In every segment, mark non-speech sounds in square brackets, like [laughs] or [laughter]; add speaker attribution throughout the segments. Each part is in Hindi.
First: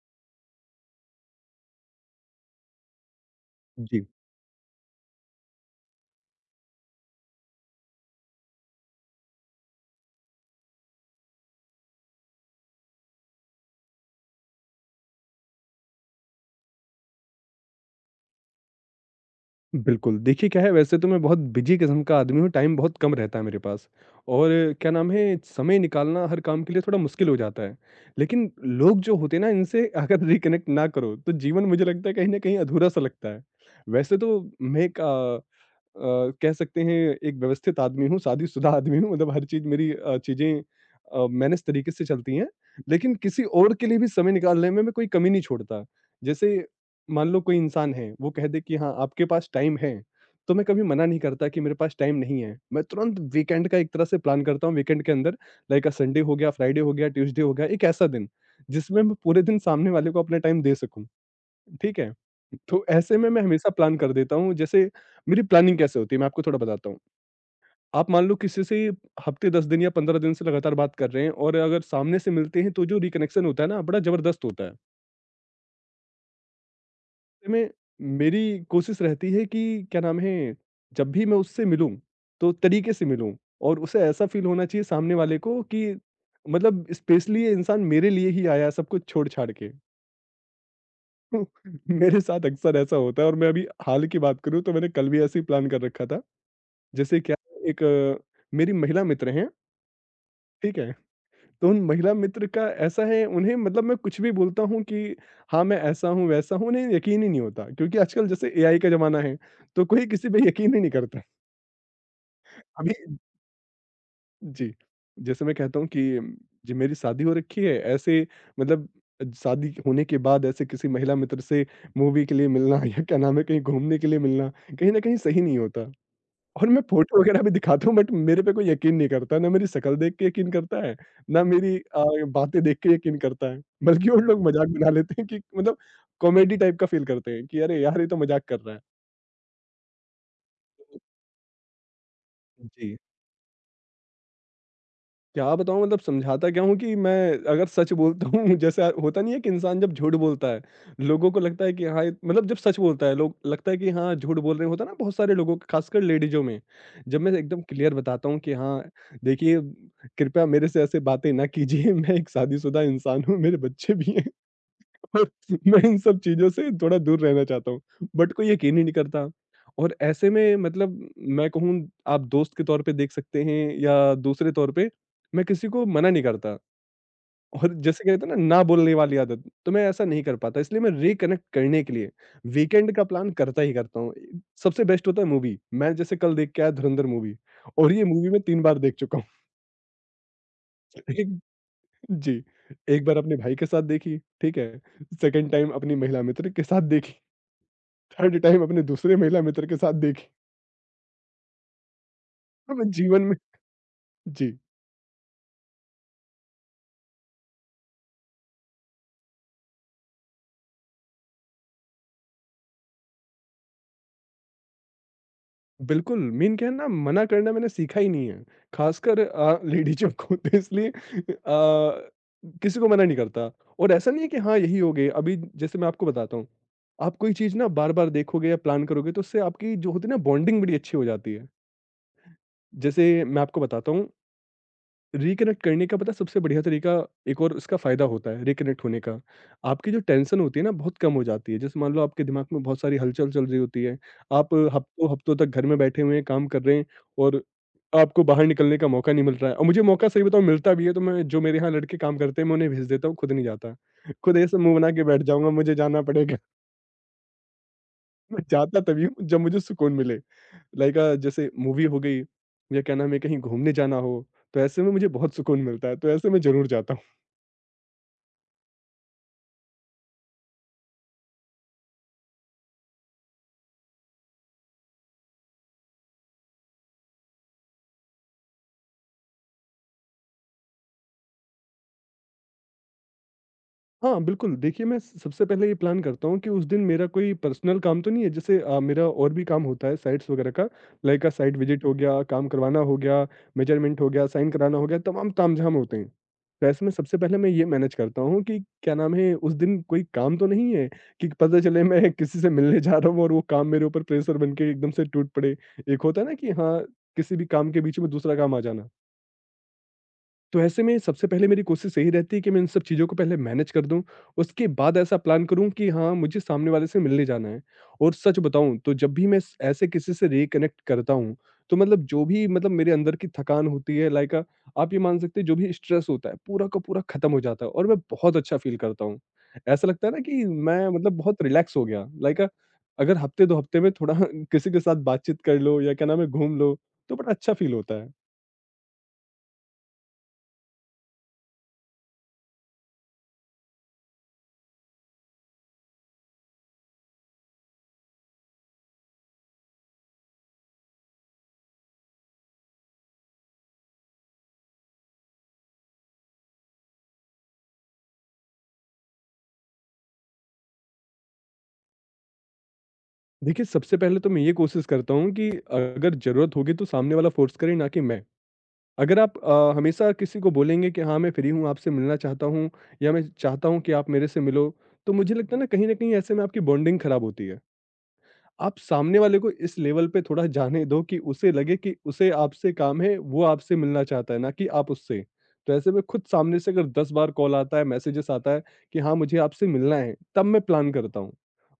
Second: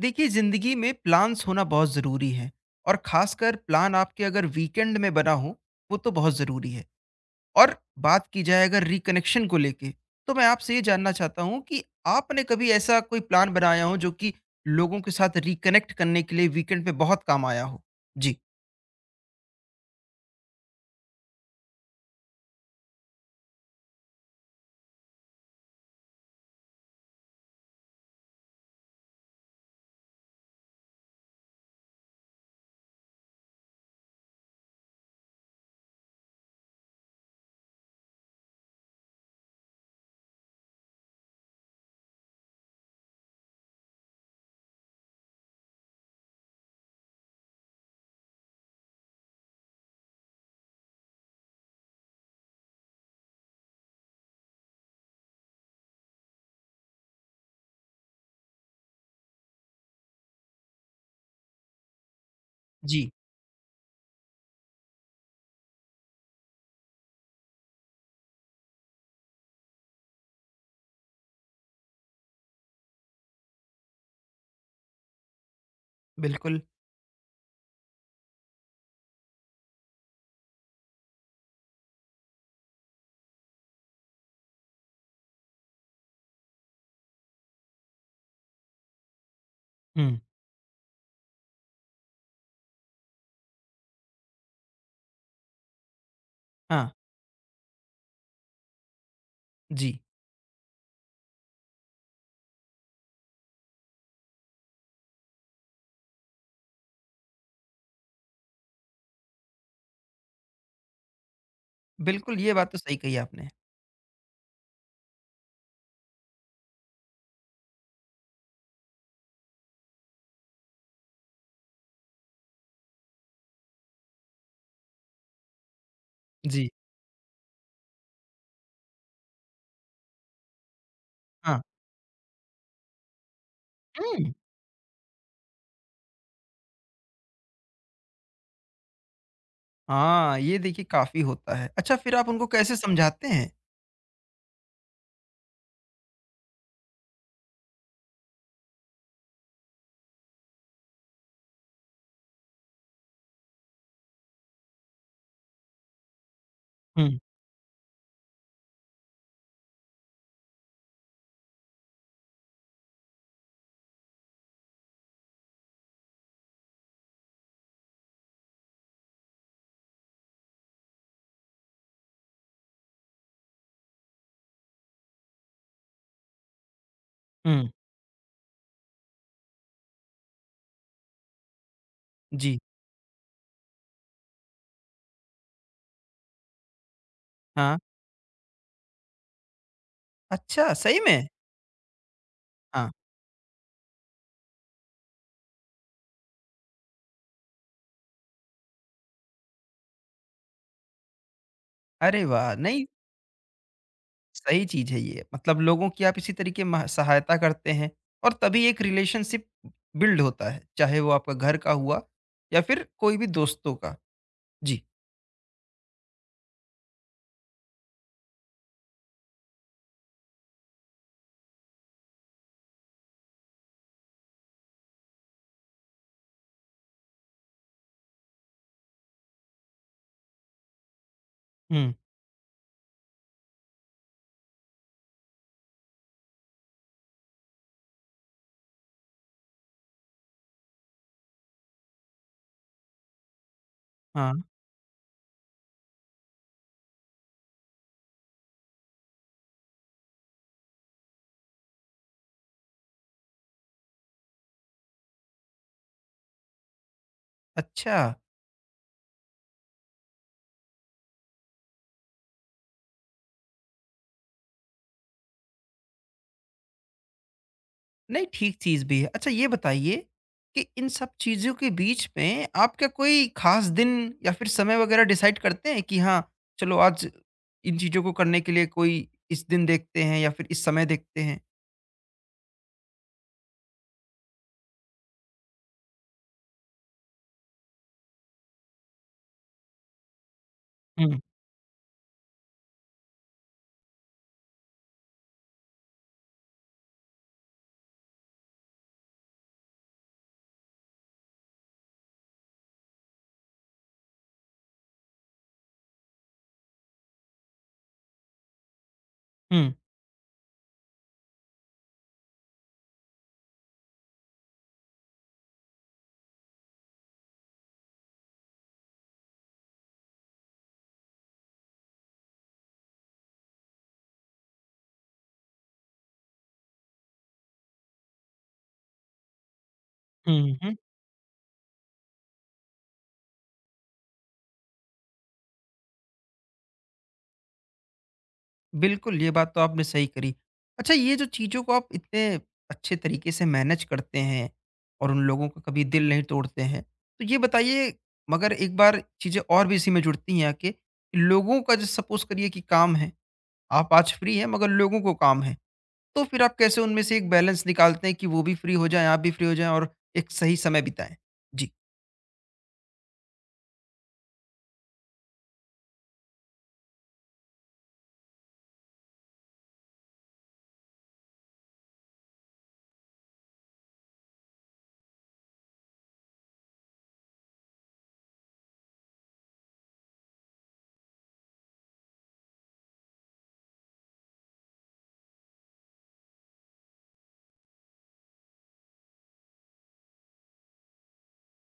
Speaker 1: देखिए जिंदगी में प्लान्स होना बहुत जरूरी है। और खासकर प्लान
Speaker 2: जी,
Speaker 1: आपके अगर वीकेंड में बना हो वो तो बहुत जरूरी है। और बात की जाए अगर रिकनेक्शन को लेके तो मैं आपसे ये जानना चाहता हूँ कि आपने कभी ऐसा कोई प्लान बनाया हो जो कि लोगों के साथ रिकनेक्ट करने के लिए वीकेंड पे बहुत काम आया हो। जी।
Speaker 2: बिल्कुल। देखिए क्या है वैसे तो मैं बहुत बिज़ी किस्म का आदमी हूँ, टाइम बहुत कम रहता है मेरे पास और क्या नाम है समय निकालना हर काम के लिए थोड़ा मुश्किल हो जाता है। लेकिन लोग जो होते हैं ना इनसे [laughs] अगर रिकनेक्ट ना करो तो जीवन मुझे लगता है कहीं न कहीं अधूरा-सा लगता है। वैसे तो मैं एक कह सकते हैं एक व्यवस्थित आदमी हूँ, शादीशुदा [laughs] आदमी हूँ मतलब हर चीज़ मेरी चीज़ें मैनेज तरीके से चलती हैं। लेकिन किसी और के लिए भी समय निकालने में मैं कोई कमी नहीं छोड़ता। जैसे मान लो कोई इंसान है, वो कह दे कि हाँ, आपके पास टाइम है, तो मैं कभी मना नहीं करता कि मेरे पास टाइम नहीं है। मैं तुरंत वीकेंड का एक तरह से प्लान करता हूँ वीकेंड के अंदर लाइक अ संडे हो गया, फ्राइडे हो गया, ट्यूसडे हो गया, एक ऐसा दिन जिसमें मैं पूरे दिन सामने वाले को अपना टाइम दे सकूँ। ठीक है? तो
Speaker 1: जी,
Speaker 2: ऐसे में मैं हमेशा प्लान कर देता हूँ, जैसे मेरी प्लानिंग कैसे होती है, मैं आपको थोड़ा बताता हूँ। आप मान लो किसी से हफ़्ते 10 दिन या 15 दिन से लगातार बात कर रहे हैं और अगर सामने से मिलते हैं तो जो रिकनेक्शन होता है ना, बड़ा ज़बरदस्त होता है।
Speaker 1: बिल्कुल।
Speaker 2: ऐसे में मेरी कोशिश रहती है कि क्या नाम है, जब भी मैं उससे मिलूँ, तो तरीके से मिलूँ और उसे ऐसा फ़ील होना चाहिए सामने वाले को कि मतलब स्पेशली ये इंसान मेरे लिए ही आया है सब कुछ छोड़-छाड़ के।
Speaker 1: हम्म।
Speaker 2: [laughs] मेरे साथ अक्सर ऐसा होता है और मैं अभी हाल की बात करूँ तो मैंने कल भी ऐसे ही प्लान कर रखा था।
Speaker 1: हाँ।
Speaker 2: जैसे क्या है, एक मेरी महिला मित्र हैं,
Speaker 1: जी,
Speaker 2: ठीक है? तो उन महिला मित्र का ऐसा है उन्हें मतलब मैं कुछ भी बोलता हूँ कि हाँ, मैं ऐसा हूँ, वैसा हूँ, उन्हें यकीन ही नहीं होता क्योंकि आजकल जैसे एआई का ज़माना है, तो कोई किसी पे यकीन ही नहीं करता।
Speaker 1: बिल्कुल, ये बात तो
Speaker 2: अभी
Speaker 1: सही कही आपने।
Speaker 2: जी, जैसे मैं कहता हूँ कि जी मेरी शादी हो रखी है, ऐसे मतलब शादी होने के बाद ऐसे किसी महिला मित्र से मूवी के लिए मिलना [laughs] या क्या नाम है, कहीं घूमने के लिए मिलना, कहीं न कहीं सही नहीं होता। और
Speaker 1: जी।
Speaker 2: मैं फ़ोटो वगैरह भी दिखाता हूँ बट मेरे पे कोई यकीन नहीं करता, ना मेरी शक्ल देख के यकीन करता है, ना
Speaker 1: हाँ।
Speaker 2: मेरी बातें देख के यकीन करता है। बल्कि वो
Speaker 1: हम्म।
Speaker 2: लोग मज़ाक बना लेते हैं कि मतलब कॉमेडी टाइप का फ़ील करते हैं कि अरे यार! ये तो मज़ाक कर रहा है।
Speaker 1: हाँ, ये देखिए काफी होता है। अच्छा, फिर आप उनको कैसे
Speaker 2: जी।
Speaker 1: समझाते हैं?
Speaker 2: क्या बताऊँ मतलब समझाता क्या हूँ कि मैं अगर सच बोलता हूँ [laughs] जैसे होता नहीं है कि इंसान जब झूठ बोलता है, लोगों को लगता है कि हाँ, ये मतलब जब सच बोलता है लोग लगता है कि हाँ, झूठ बोल रहे हैं, होता है ना बहुत सारे लोगों को खासकर लेडीज़ों में।
Speaker 1: हम्म,
Speaker 2: जब मैं एकदम क्लियर बताता हूँ कि हाँ, देखिए कृपया मेरे से ऐसे बातें ना कीजिए [laughs] मैं एक शादीशुदा इंसान हूँ, मेरे बच्चे भी हैं। और [laughs] मैं इन सब चीज़ों से थोड़ा दूर रहना चाहता हूँ, बट कोई यकीन ही नहीं करता। और ऐसे में मतलब मैं कहूँ आप दोस्त के तौर पे देख सकते हैं या दूसरे तौर पे, मैं किसी को मना नहीं करता
Speaker 1: हम्म,
Speaker 2: और जैसे कहते हैं ना, ना बोलने वाली आदत, तो मैं ऐसा नहीं कर पाता। इसलिए मैं रिकनेक्ट करने के लिए
Speaker 1: जी।
Speaker 2: वीकेंड का प्लान करता ही करता हूँ। सबसे बेस्ट होता है मूवी, मैं जैसे कल देख के आया धुरंधर मूवी
Speaker 1: हाँ।
Speaker 2: और ये मूवी मैं 3 बार देख चुका हूँ।
Speaker 1: अच्छा, सही
Speaker 2: [laughs]
Speaker 1: में?
Speaker 2: एक जी,
Speaker 1: हाँ।
Speaker 2: एक बार अपने भाई के साथ देखी, ठीक है? सेकंड टाइम अपनी महिला मित्र के साथ देखी। थर्ड टाइम अपने दूसरे महिला मित्र के साथ देखी।
Speaker 1: अरे वाह!
Speaker 2: तो
Speaker 1: नहीं,
Speaker 2: मैं जीवन में जी,
Speaker 1: सही चीज़ है ये। मतलब लोगों की आप इसी तरीके मह सहायता करते हैं और तभी एक रिलेशनशिप बिल्ड होता है, चाहे वो आपका घर का हुआ या फिर कोई भी दोस्तों का। जी।
Speaker 2: बिल्कुल मेन क्या है ना मना करना मैंने सीखा ही नहीं है। ख़ासकर लेडीज़ जो होते हैं इसलिए किसी को मना नहीं करता और ऐसा नहीं है कि हाँ, यही हो गए। अभी जैसे मैं आपको बताता हूँ, आप कोई चीज़ ना बार-बार देखोगे या प्लान करोगे तो उससे आपकी जो होती है ना बॉन्डिंग बड़ी अच्छी हो जाती है।
Speaker 1: हुँ,
Speaker 2: जैसे मैं आपको बताता हूँ रिकनेक्ट करने का पता है सबसे बढ़िया तरीका एक और इसका फ़ायदा होता है रिकनेक्ट होने का, आपकी जो टेंशन होती है ना बहुत कम हो जाती है। जैसे मान लो आपके दिमाग में बहुत सारी हलचल चल रही होती है,
Speaker 1: हाँ।
Speaker 2: आप हफ्तों हफ्तों तक घर में बैठे हुए हैं, काम कर रहे हैं और आपको बाहर निकलने का मौका नहीं मिल रहा है और मुझे मौका सही बताऊँ मिलता भी है तो मैं जो मेरे यहाँ लड़के काम करते हैं मैं उन्हें भेज देता हूँ, खुद नहीं जाता। खुद ऐसे मुँह बना के बैठ जाऊँगा मुझे जाना पड़ेगा।
Speaker 1: अच्छा,
Speaker 2: [laughs] मैं जाता तभी हूँ जब मुझे सुकून मिले। लाइक जैसे मूवी हो गई या क्या नाम है कहीं घूमने जाना हो, तो ऐसे में मुझे बहुत सुकून मिलता है, तो ऐसे मैं ज़रूर जाता हूँ।
Speaker 1: नहीं ठीक चीज़ भी है। अच्छा, ये बताइए कि इन सब चीज़ों के बीच में आप क्या कोई ख़ास दिन या फिर समय वग़ैरह डिसाइड करते हैं कि हाँ, चलो आज इन चीज़ों को करने के लिए कोई इस दिन देखते हैं या फिर इस समय देखते हैं?
Speaker 2: हाँ, बिल्कुल। देखिए, मैं स सबसे पहले ये प्लान करता हूँ कि उस दिन मेरा कोई पर्सनल काम तो नहीं है। जैसे मेरा और भी काम होता है साइट्स वगैरह का,
Speaker 1: हुँ,
Speaker 2: लाइक साइट विज़िट हो गया, काम करवाना हो गया, मेजरमेंट हो गया, साइन कराना हो गया, तमाम तामझाम होते हैं। तो ऐसे में सबसे पहले मैं ये मैनेज करता हूँ कि क्या नाम है, उस दिन कोई काम तो नहीं है कि पता चले मैं [laughs] किसी से मिलने जा रहा हूँ और वो काम मेरे ऊपर प्रेशर बन के एकदम से टूट पड़े। एक होता है ना कि हाँ, किसी भी काम के बीच में दूसरा काम आ जाना।
Speaker 1: हुँ।
Speaker 2: तो ऐसे में सबसे पहले मेरी कोशिश यही रहती है कि मैं इन सब चीज़ों को पहले मैनेज कर दूँ, उसके बाद ऐसा प्लान करूँ कि हाँ, मुझे सामने वाले से मिलने जाना है। और सच बताऊँ तो जब भी मैं स ऐसे किसी से रिकनेक्ट करता हूँ, तो मतलब जो भी मतलब मेरे अंदर की थकान होती है लाइक आप ये मान सकते हैं जो भी स्ट्रेस होता है, पूरा का पूरा खत्म हो जाता है और मैं बहुत अच्छा फ़ील करता हूँ। ऐसा लगता है ना कि
Speaker 1: हुँ, हुँ।
Speaker 2: मैं मतलब बहुत रिलैक्स हो गया लाइक अगर हफ्ते 2 हफ्ते में थोड़ा [laughs] किसी के साथ बातचीत कर लो या क्या नाम है घूम लो, तो बड़ा अच्छा फ़ील होता है।
Speaker 1: बिल्कुल, ये बात तो आपने सही करी। अच्छा, ये जो चीज़ों को आप इतने अच्छे तरीके से मैनेज करते हैं और उन लोगों का कभी दिल नहीं तोड़ते हैं, तो ये बताइए मगर एक बार चीज़ें और भी इसी में जुड़ती हैं आके, कि लोगों का जैसे सपोज़ करिए कि काम है, आप आज फ्री हैं मगर लोगों को काम है, तो फिर आप कैसे उनमें से एक बैलेंस निकालते हैं कि वो भी फ्री हो जाएँ, आप भी फ्री हो जाएँ और एक सही समय बिताएँ? जी।
Speaker 2: देखिए, सबसे पहले तो मैं ये कोशिश करता हूँ कि अगर ज़रूरत होगी तो सामने वाला फ़ोर्स करे ना कि मैं। अगर आप हमेशा किसी को बोलेंगे कि हाँ, मैं फ्री हूँ, आपसे मिलना चाहता हूँ या मैं चाहता हूँ कि आप मेरे से मिलो, तो मुझे लगता है ना कहीं न कहीं ऐसे में आपकी बॉन्डिंग खराब होती है। आप सामने वाले को इस लेवल पे थोड़ा जाने दो कि उसे लगे कि उसे आपसे काम है, वो आपसे मिलना चाहता है, ना कि आप उससे। तो ऐसे में खुद सामने से अगर 10 बार कॉल आता है, मैसेजेस आता है कि हाँ, मुझे आपसे मिलना है, तब मैं प्लान करता हूँ।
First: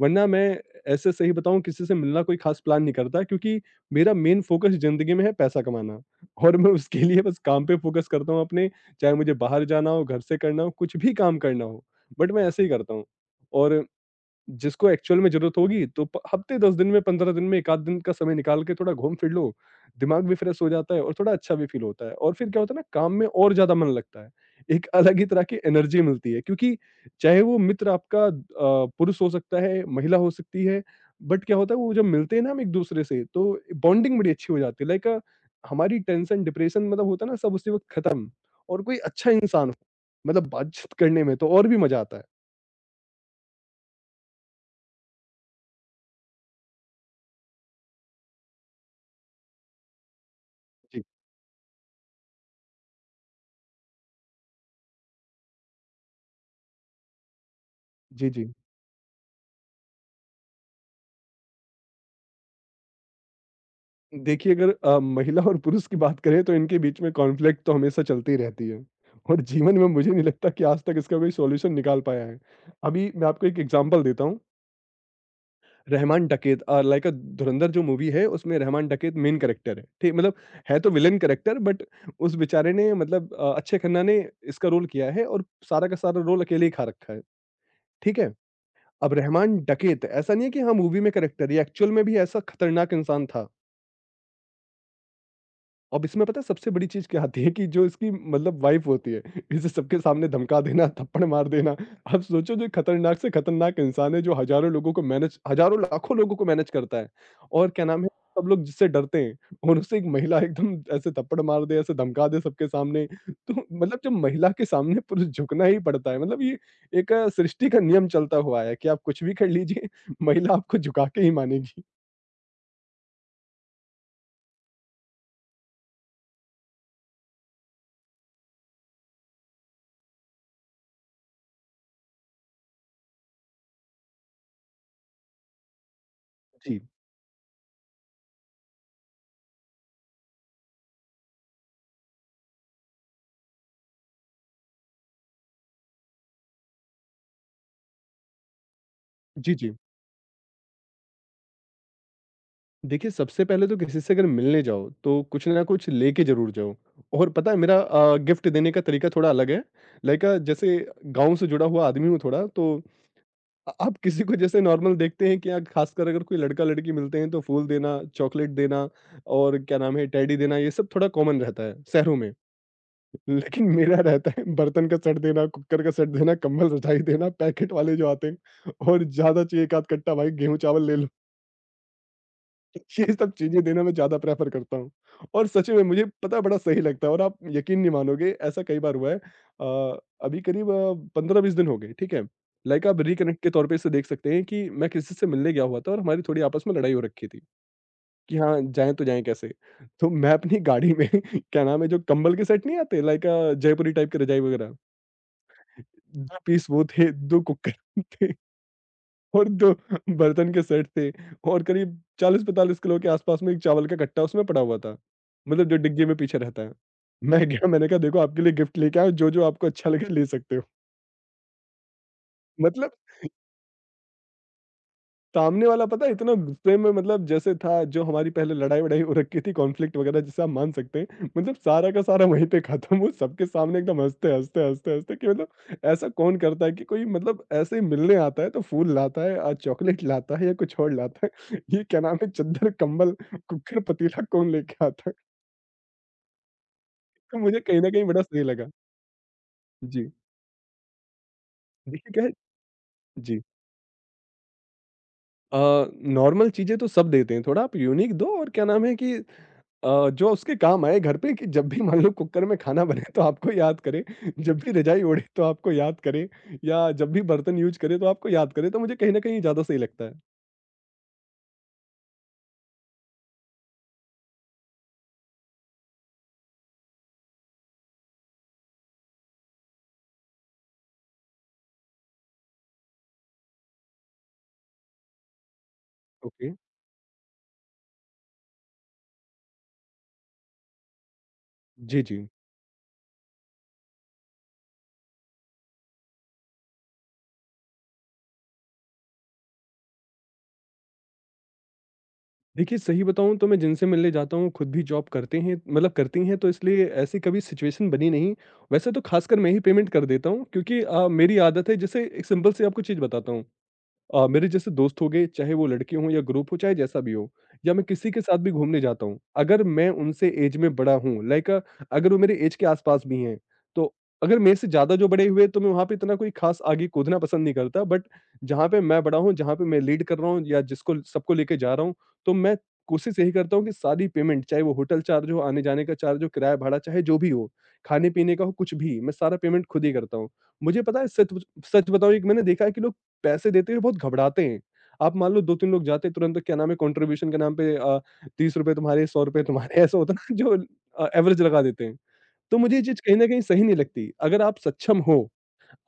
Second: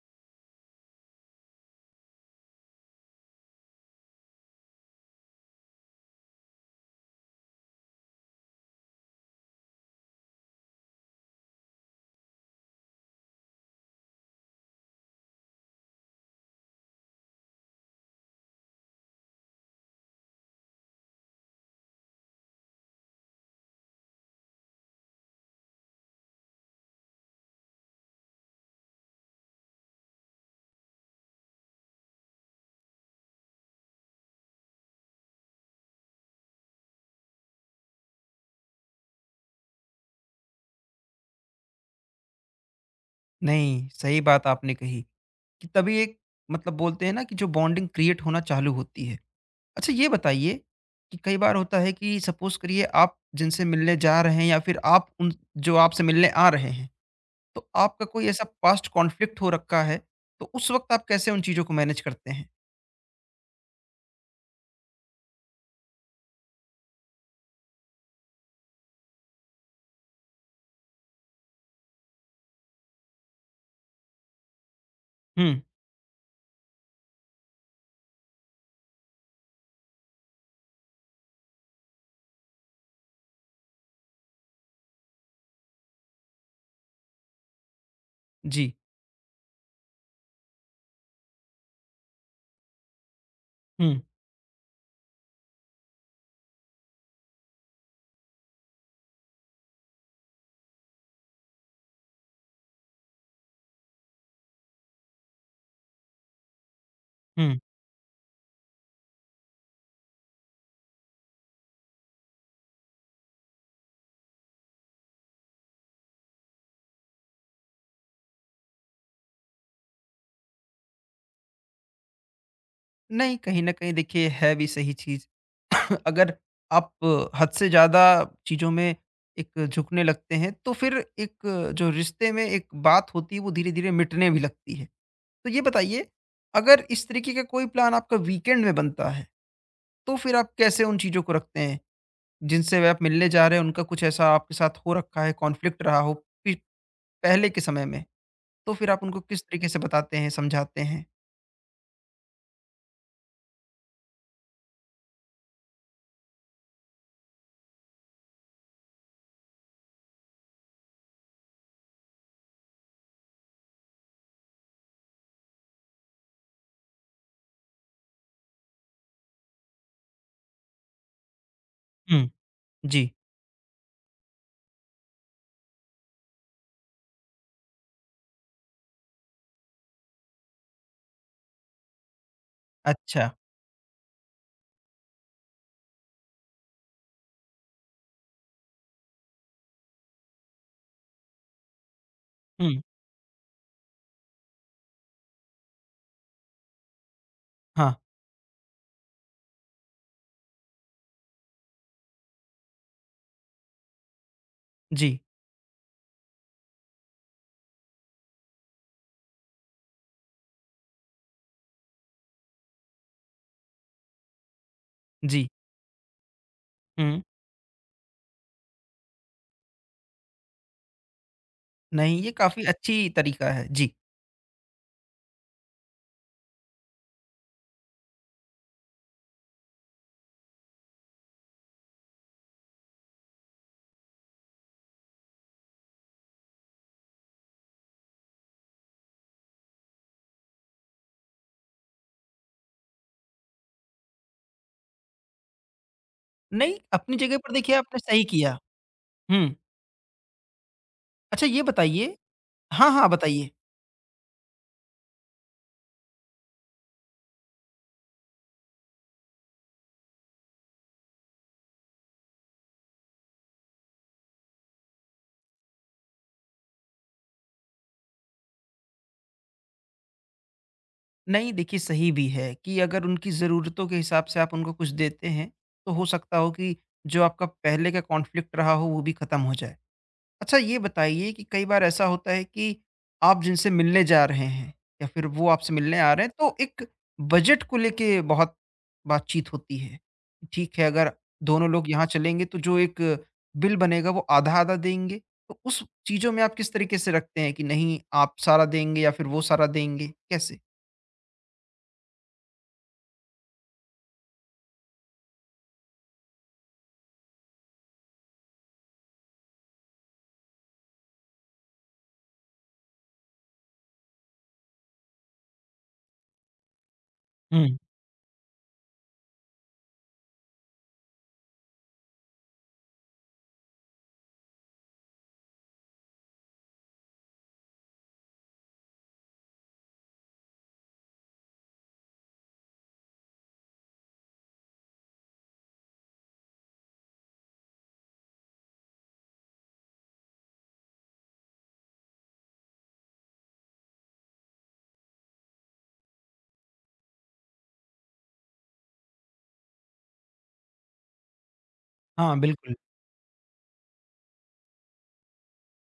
Speaker 2: वरना मैं ऐसे सही बताऊँ किसी से मिलना कोई ख़ास प्लान नहीं करता क्योंकि मेरा मेन फ़ोकस ज़िंदगी में है पैसा कमाना [laughs] और मैं उसके लिए बस काम पे फ़ोकस करता हूँ अपने, चाहे मुझे बाहर जाना हो, घर से करना हो, कुछ भी काम करना हो, बट मैं ऐसे ही करता हूँ। और जिसको एक्चुअल में ज़रूरत होगी तो प हफ़्ते 10 दिन में 15 दिन में 1 आध दिन का समय निकाल के थोड़ा घूम फिर लो, दिमाग भी फ्रेश हो जाता है और थोड़ा अच्छा भी फ़ील होता है और फिर क्या होता है ना काम में और ज़्यादा मन लगता है। एक [laughs] अलग ही तरह की एनर्जी मिलती है क्योंकि चाहे वो मित्र आपका पुरुष हो सकता है, महिला हो सकती है, बट क्या होता है वो जब मिलते हैं ना हम एक-दूसरे से तो बॉन्डिंग बड़ी अच्छी हो जाती है लाइक हमारी टेंशन, डिप्रेशन मतलब होता है ना सब उसी वक़्त खत्म और कोई अच्छा इंसान हो मतलब बातचीत करने में तो और भी मज़ा आता है।
Speaker 1: नहीं, सही बात आपने कही कि तभी एक मतलब बोलते हैं ना कि जो बॉन्डिंग क्रिएट होना चालू होती है। अच्छा, ये बताइए
Speaker 2: जी।
Speaker 1: कि कई बार होता है कि सपोज़ करिए आप जिनसे मिलने जा रहे हैं या फिर आप उन जो आपसे मिलने आ रहे हैं, तो आपका कोई
Speaker 2: जी,
Speaker 1: ऐसा
Speaker 2: जी।
Speaker 1: पास्ट कॉन्फ्लिक्ट हो रखा है, तो उस वक़्त आप कैसे उन चीज़ों को मैनेज करते हैं?
Speaker 2: देखिए, अगर महिला और पुरुष की बात करें तो इनके बीच में कॉन्फ्लिक्ट तो हमेशा चलती रहती है और जीवन में मुझे नहीं लगता कि आज तक इसका कोई सॉल्यूशन निकाल पाया है। अभी मैं आपको एक एग्ज़ाम्पल देता हूँ,
Speaker 1: हुँ,
Speaker 2: रहमान डकैत लाइक धुरंधर जो मूवी है उसमें रहमान डकैत मेन कैरेक्टर है, ठीक मतलब है तो विलेन कैरेक्टर बट उस बेचारे ने मतलब अक्षय खन्ना ने इसका रोल किया है और सारा का सारा रोल अकेले ही खा रखा है, ठीक है?
Speaker 1: जी,
Speaker 2: अब रहमान डकैत ऐसा नहीं है कि हाँ, मूवी में कैरेक्टर है, ये एक्चुअल में भी ऐसा खतरनाक इंसान था।
Speaker 1: हुँ,
Speaker 2: अब इसमें पता है सबसे बड़ी चीज़ क्या आती है कि जो इसकी मतलब वाइफ़ होती है, [laughs] इसे सबके सामने धमका देना, थप्पड़ मार देना। आप सोचो जो खतरनाक से खतरनाक इंसान है जो हज़ारों लाखों लोगों को मैनेज करता है
Speaker 1: हुँ।
Speaker 2: और क्या नाम है, सब लोग जिससे डरते हैं और उसे एक महिला एकदम ऐसे थप्पड़ मार दे, ऐसे धमका दे सबके सामने। तो मतलब जब महिला के सामने पुरुष झुकना ही पड़ता है मतलब ये एक सृष्टि का नियम चलता हुआ आया है कि आप कुछ भी कर लीजिए, [laughs] महिला आपको झुका के ही मानेगी।
Speaker 1: नहीं, कहीं न कहीं देखिए है भी सही चीज़। [coughs] अगर आप हद से ज़्यादा चीज़ों में एक झुकने लगते हैं, तो फिर एक जो रिश्ते में एक बात होती है वो धीरे-धीरे मिटने भी लगती है। तो ये बताइए,
Speaker 2: जी।
Speaker 1: अगर इस तरीके का कोई प्लान आपका वीकेंड में बनता है, तो फिर आप कैसे उन चीज़ों को रखते हैं? जिनसे वे आप मिलने जा रहे हैं, उनका कुछ ऐसा आपके साथ हो रखा है, कॉन्फ्लिक्ट रहा हो पि पहले के समय में, तो फिर आप उनको किस
Speaker 2: जी,
Speaker 1: तरीके
Speaker 2: जी।
Speaker 1: से बताते हैं, समझाते हैं?
Speaker 2: देखिए, सबसे पहले तो किसी से अगर मिलने जाओ, तो कुछ ना कुछ लेके ज़रूर जाओ और पता है मेरा गिफ्ट देने का तरीका थोड़ा अलग है। लाइक जैसे गाँव से जुड़ा हुआ आदमी हूँ थोड़ा, तो आप [laughs] किसी को जैसे नॉर्मल देखते हैं कि यहाँ खासकर अगर कोई लड़का-लड़की मिलते हैं, तो फूल देना, चॉकलेट देना और क्या नाम है, टेडी देना, ये सब थोड़ा कॉमन रहता है शहरों
Speaker 1: हुँ,
Speaker 2: में।
Speaker 1: जी।
Speaker 2: लेकिन मेरा रहता है बर्तन का सेट देना, कुकर का सेट देना, कंबल रजाई देना, पैकेट वाले जो आते हैं और ज़्यादा चाहिए एक आध कट्टा भाई गेहूँ-चावल ले ये
Speaker 1: अच्छा।
Speaker 2: सब चीज़ें देना मैं ज़्यादा प्रेफ़र करता हूँ और सच में मुझे पता है बड़ा सही लगता है और आप यकीन नहीं मानोगे ऐसा कई बार हुआ है। अभी करीब 15-20 दिन हो गए, ठीक है?
Speaker 1: हुँ।
Speaker 2: लाइक आप रिकनेक्ट के तौर पे इसे देख सकते हैं कि मैं किसी से मिलने गया हुआ था और हमारी थोड़ी आपस में लड़ाई हो रखी थी
Speaker 1: हाँ,
Speaker 2: कि हाँ, जाएँ तो जाएँ कैसे? तो मैं अपनी गाड़ी में [laughs] क्या नाम है जो कंबल के सेट नहीं आते लाइक जयपुरी टाइप की रज़ाई वगैरह,
Speaker 1: जी,
Speaker 2: 2 पीस वो थे, 2 कुक्कड़ थे। [laughs] और 2 बर्तन के सेट थे और करीब 40-45 किलो के आसपास में एक चावल का कट्टा उसमें पड़ा हुआ था।
Speaker 1: जी।
Speaker 2: मतलब जो डिग्गी में पीछे रहता है।
Speaker 1: हुँ।
Speaker 2: मैं गया मैंने कहा देखो आपके लिए गिफ्ट लेके आया हूँ, जो-जो आपको अच्छा लगे ले सकते हो।
Speaker 1: नहीं, ये काफ़ी
Speaker 2: मतलब
Speaker 1: अच्छी तरीका है। जी।
Speaker 2: सामने वाला पता है इतना गुस्से में मतलब जैसे था जो हमारी पहले लड़ाई-वड़ाई हो रखी थी कॉन्फ्लिक्ट वगैरह जिसे आप मान सकते हैं, मतलब सारा का सारा वहीं पे खत्म वो सबके सामने एकदम हँसते-हँसते, हँसते-हँसते कि मतलब ऐसा कौन करता है कि कोई मतलब ऐसे ही मिलने आता है तो फूल लाता है चॉकलेट लाता है या कुछ और लाता है। [laughs] ये क्या नाम है चद्दर, कंबल, कुकर, पतीला कौन लेके आता है?
Speaker 1: नहीं, अपनी जगह
Speaker 2: तो
Speaker 1: पर
Speaker 2: मुझे
Speaker 1: देखिए
Speaker 2: कहीं न
Speaker 1: आपने
Speaker 2: कहीं बड़ा
Speaker 1: सही
Speaker 2: सही
Speaker 1: किया।
Speaker 2: लगा।
Speaker 1: हुँ।
Speaker 2: जी,
Speaker 1: अच्छा, ये
Speaker 2: देखिए
Speaker 1: बताइए।
Speaker 2: क्या है
Speaker 1: हाँ, हाँ,
Speaker 2: जी।
Speaker 1: बताइए।
Speaker 2: अ, नॉर्मल चीज़ें तो सब देते हैं थोड़ा आप यूनिक दो और क्या नाम है कि जो उसके काम आए घर पे कि जब भी मान लो कुकर में खाना बने तो आपको याद करे, जब भी रजाई ओढ़े तो आपको याद करे या जब भी बर्तन यूज़ करे तो आपको याद करे, तो मुझे कहीं न कहीं ज़्यादा सही लगता है।
Speaker 1: नहीं, देखिए सही भी है कि अगर उनकी ज़रूरतों के हिसाब से आप उनको कुछ देते हैं, तो हो सकता हो कि जो आपका पहले का कॉन्फ्लिक्ट रहा हो वो भी ख़त्म हो जाए। अच्छा, ये बताइए कि कई बार ऐसा होता है कि आप जिनसे मिलने जा रहे हैं या फिर वो आपसे मिलने आ रहे हैं
Speaker 2: ओके।
Speaker 1: तो एक बजट को लेके बहुत बातचीत होती है। ठीक है, अगर दोनों लोग
Speaker 2: जी,
Speaker 1: यहाँ
Speaker 2: जी।
Speaker 1: चलेंगे तो जो एक बिल बनेगा वो आधा-आधा देंगे। तो उस चीज़ों में आप किस तरीके से रखते हैं कि नहीं आप सारा देंगे या फिर वो सारा देंगे? कैसे?
Speaker 2: देखिए सही बताऊँ तो मैं जिनसे मिलने जाता हूँ, खुद भी जॉब करते हैं मतलब करती हैं तो इसलिए ऐसी कभी सिचुएशन बनी नहीं। वैसे तो खासकर मैं ही पेमेंट कर देता हूँ क्योंकि मेरी आदत है जैसे एक सिंपल सी आपको चीज़ बताता हूँ। मेरे जैसे दोस्त हो गए, चाहे वो लड़के हों या ग्रुप हो, चाहे जैसा भी हो, या मैं किसी के साथ भी घूमने जाता हूँ, अगर मैं उनसे ऐज में बड़ा हूँ, लाइक अगर वो मेरे ऐज के आसपास भी हैं, तो अगर मेरे से ज़्यादा जो बड़े हुए, तो मैं वहाँ पे इतना कोई ख़ास आगे कूदना पसंद नहीं करता, बट जहाँ पे मैं बड़ा हूँ, जहाँ पे मैं लीड कर रहा हूँ या जिसको सबको लेके जा रहा हूँ, तो मैं कोशिश यही करता हूँ कि सारी पेमेंट, चाहे वो होटल चार्ज हो, आने-जाने का चार्ज हो, किराया भाड़ा चाहे जो भी हो, खाने-पीने का हो, कुछ भी, मैं सारा पेमेंट खुद ही करता हूँ। मुझे पता है सच सच बताऊँ एक मैंने देखा है कि लोग पैसे देते हुए बहुत घबराते हैं। आप मान लो 2-3 लोग जाते हैं तुरंत क्या नाम है कंट्रीब्यूशन के नाम पे ₹30 तुम्हारे, ₹100 तुम्हारे ऐसा होता है ना जो एवरेज लगा देते हैं।
Speaker 1: हाँ,
Speaker 2: तो
Speaker 1: बिल्कुल।
Speaker 2: मुझे ये चीज़ कहीं न कहीं सही नहीं लगती। अगर आप सक्षम हो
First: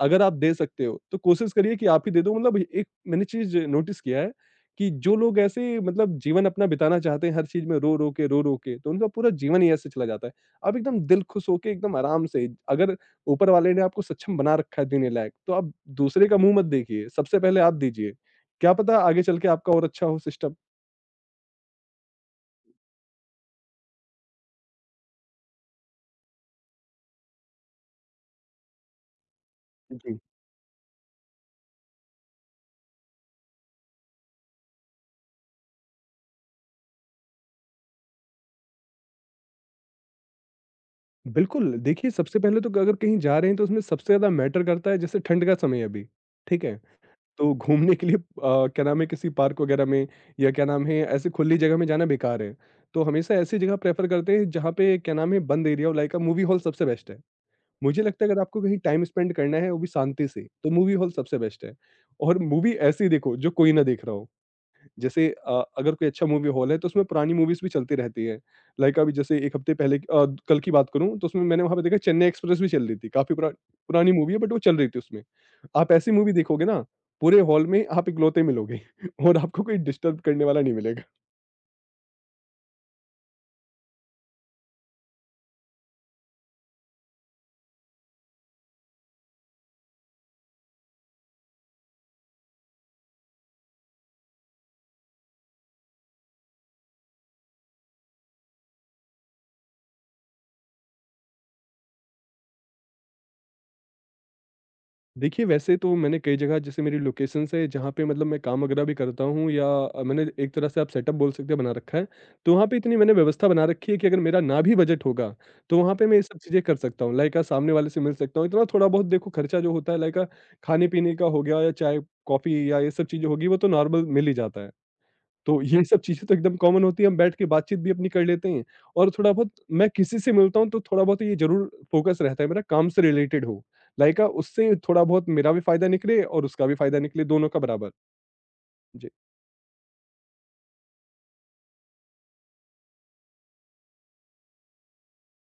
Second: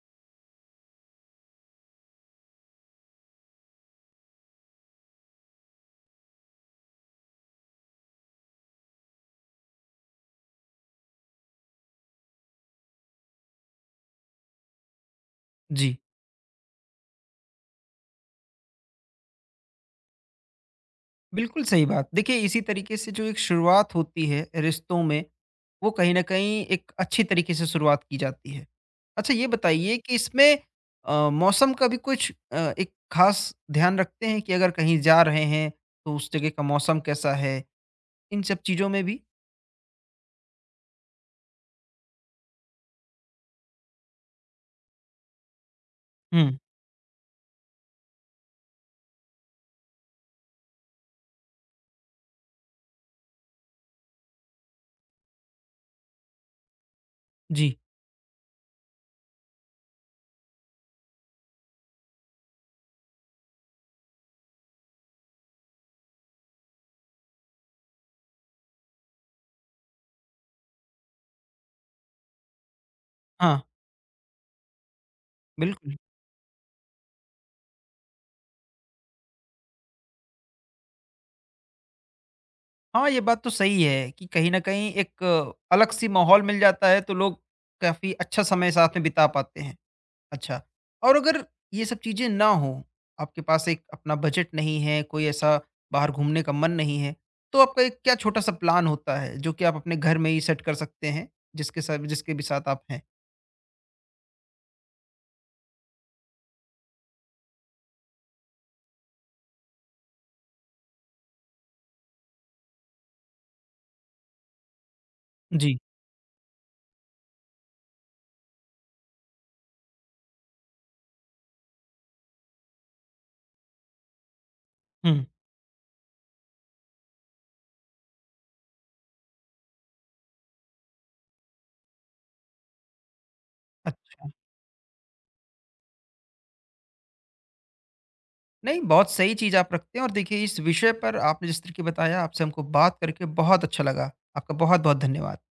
Speaker 2: अगर आप दे सकते हो, तो कोशिश करिए कि आप ही दे दो मतलब एक मैंने चीज़ नोटिस किया है कि जो लोग ऐसे मतलब जीवन अपना बिताना चाहते हैं हर चीज़ में रो-रो के, तो उनका पूरा जीवन ही ऐसे चला जाता है। आप एकदम दिल खुश होके एकदम आराम से अगर ऊपर वाले ने आपको सक्षम बना रखा है देने लायक, तो आप
Speaker 1: जी,
Speaker 2: दूसरे का मुँह मत देखिए, सबसे पहले आप दीजिए। क्या पता आगे चल के आपका और अच्छा हो सिस्टम।
Speaker 1: बिल्कुल सही बात। देखिए इसी तरीके से जो एक शुरुआत होती है रिश्तों में, वो कहीं न कहीं एक अच्छी तरीके से शुरुआत की जाती है। अच्छा, ये बताइए कि
Speaker 2: जी।
Speaker 1: इसमें मौसम का भी कुछ एक ख़ास ध्यान रखते हैं कि अगर कहीं जा रहे हैं, तो उस जगह का मौसम कैसा है? इन सब चीज़ों में भी?
Speaker 2: बिल्कुल, देखिए सबसे पहले तो अगर कहीं जा रहे हैं तो उसमें सबसे ज़्यादा मैटर करता है जैसे ठंड का समय है अभी,
Speaker 1: हुँ,
Speaker 2: ठीक है? तो घूमने के लिए क्या नाम है किसी पार्क वगैरह में या क्या नाम है ऐसे खुली जगह में जाना बेकार है। तो हमेशा ऐसी जगह प्रेफ़र करते हैं जहाँ पे क्या नाम है बंद एरिया हो लाइक अ मूवी हॉल सबसे बेस्ट है।
Speaker 1: जी।
Speaker 2: मुझे लगता है अगर आपको कहीं टाइम स्पेंड करना है वो भी शांति से, तो मूवी हॉल सबसे बेस्ट है। और मूवी ऐसी देखो जो कोई ना देख रहा हो। जैसे अगर कोई अच्छा मूवी हॉल है तो उसमें पुरानी मूवीज भी चलती रहती है। लाइक अभी जैसे 1 हफ्ते पहले की कल की बात करूँ तो उसमें मैंने वहाँ पे देखा चेन्नई एक्सप्रेस भी चल रही थी। काफ़ी
Speaker 1: हाँ,
Speaker 2: पुरानी मूवी है बट वो चल रही थी उसमें। आप
Speaker 1: बिल्कुल।
Speaker 2: ऐसी मूवी देखोगे ना पूरे हॉल में आप इकलौते मिलोगे [laughs] और आपको कोई डिस्टर्ब करने वाला नहीं मिलेगा।
Speaker 1: हाँ, ये बात तो सही है कि कहीं न कहीं एक अलग-सी माहौल मिल जाता है, तो लोग काफ़ी अच्छा समय साथ में बिता पाते हैं। अच्छा। और अगर ये सब चीज़ें ना हों, आपके पास एक अपना बजट नहीं है, कोई ऐसा बाहर घूमने का मन नहीं है, तो आपका एक क्या छोटा-सा प्लान होता है, जो कि आप अपने घर में ही सेट कर सकते हैं, जिसके साथ जिसके भी साथ आप हैं?
Speaker 2: देखिए, वैसे तो मैंने कई जगह जैसे मेरी लोकेशंस है जहाँ पे मतलब मैं काम वगैरह भी करता हूँ या मैंने एक तरह से आप सेटअप बोल सकते हैं बना रखा है। तो वहाँ पे इतनी मैंने व्यवस्था बना रखी है कि अगर मेरा ना भी बजट होगा,
Speaker 1: जी।
Speaker 2: तो वहाँ पे मैं ये सब चीज़ें कर सकता हूँ। लाइक सामने वाले से मिल सकता हूँ, इतना थोड़ा-बहुत देखो खर्चा जो होता है लाइक खाने-पीने का हो गया या चाय, कॉफ़ी या ये सब चीज़ें होगी वो तो नॉर्मल मिल ही जाता है।
Speaker 1: हुँ,
Speaker 2: तो ये सब चीज़ें तो एकदम कॉमन होती है, हम बैठ के बातचीत भी अपनी कर लेते हैं और थोड़ा बहुत मैं किसी से मिलता हूँ तो थोड़ा बहुत ये ज़रूर फ़ोकस रहता है मेरा काम से रिलेटेड हो। लाइक
Speaker 1: अच्छा।
Speaker 2: उससे थोड़ा बहुत मेरा भी फ़ायदा निकले और उसका भी फ़ायदा निकले, दोनों का बराबर।
Speaker 1: नहीं, बहुत
Speaker 2: जी।
Speaker 1: सही चीज़ आप रखते हैं और देखिए इस विषय पर आपने जिस तरीके बताया, आपसे हमको बात करके बहुत अच्छा लगा। आपका बहुत-बहुत धन्यवाद।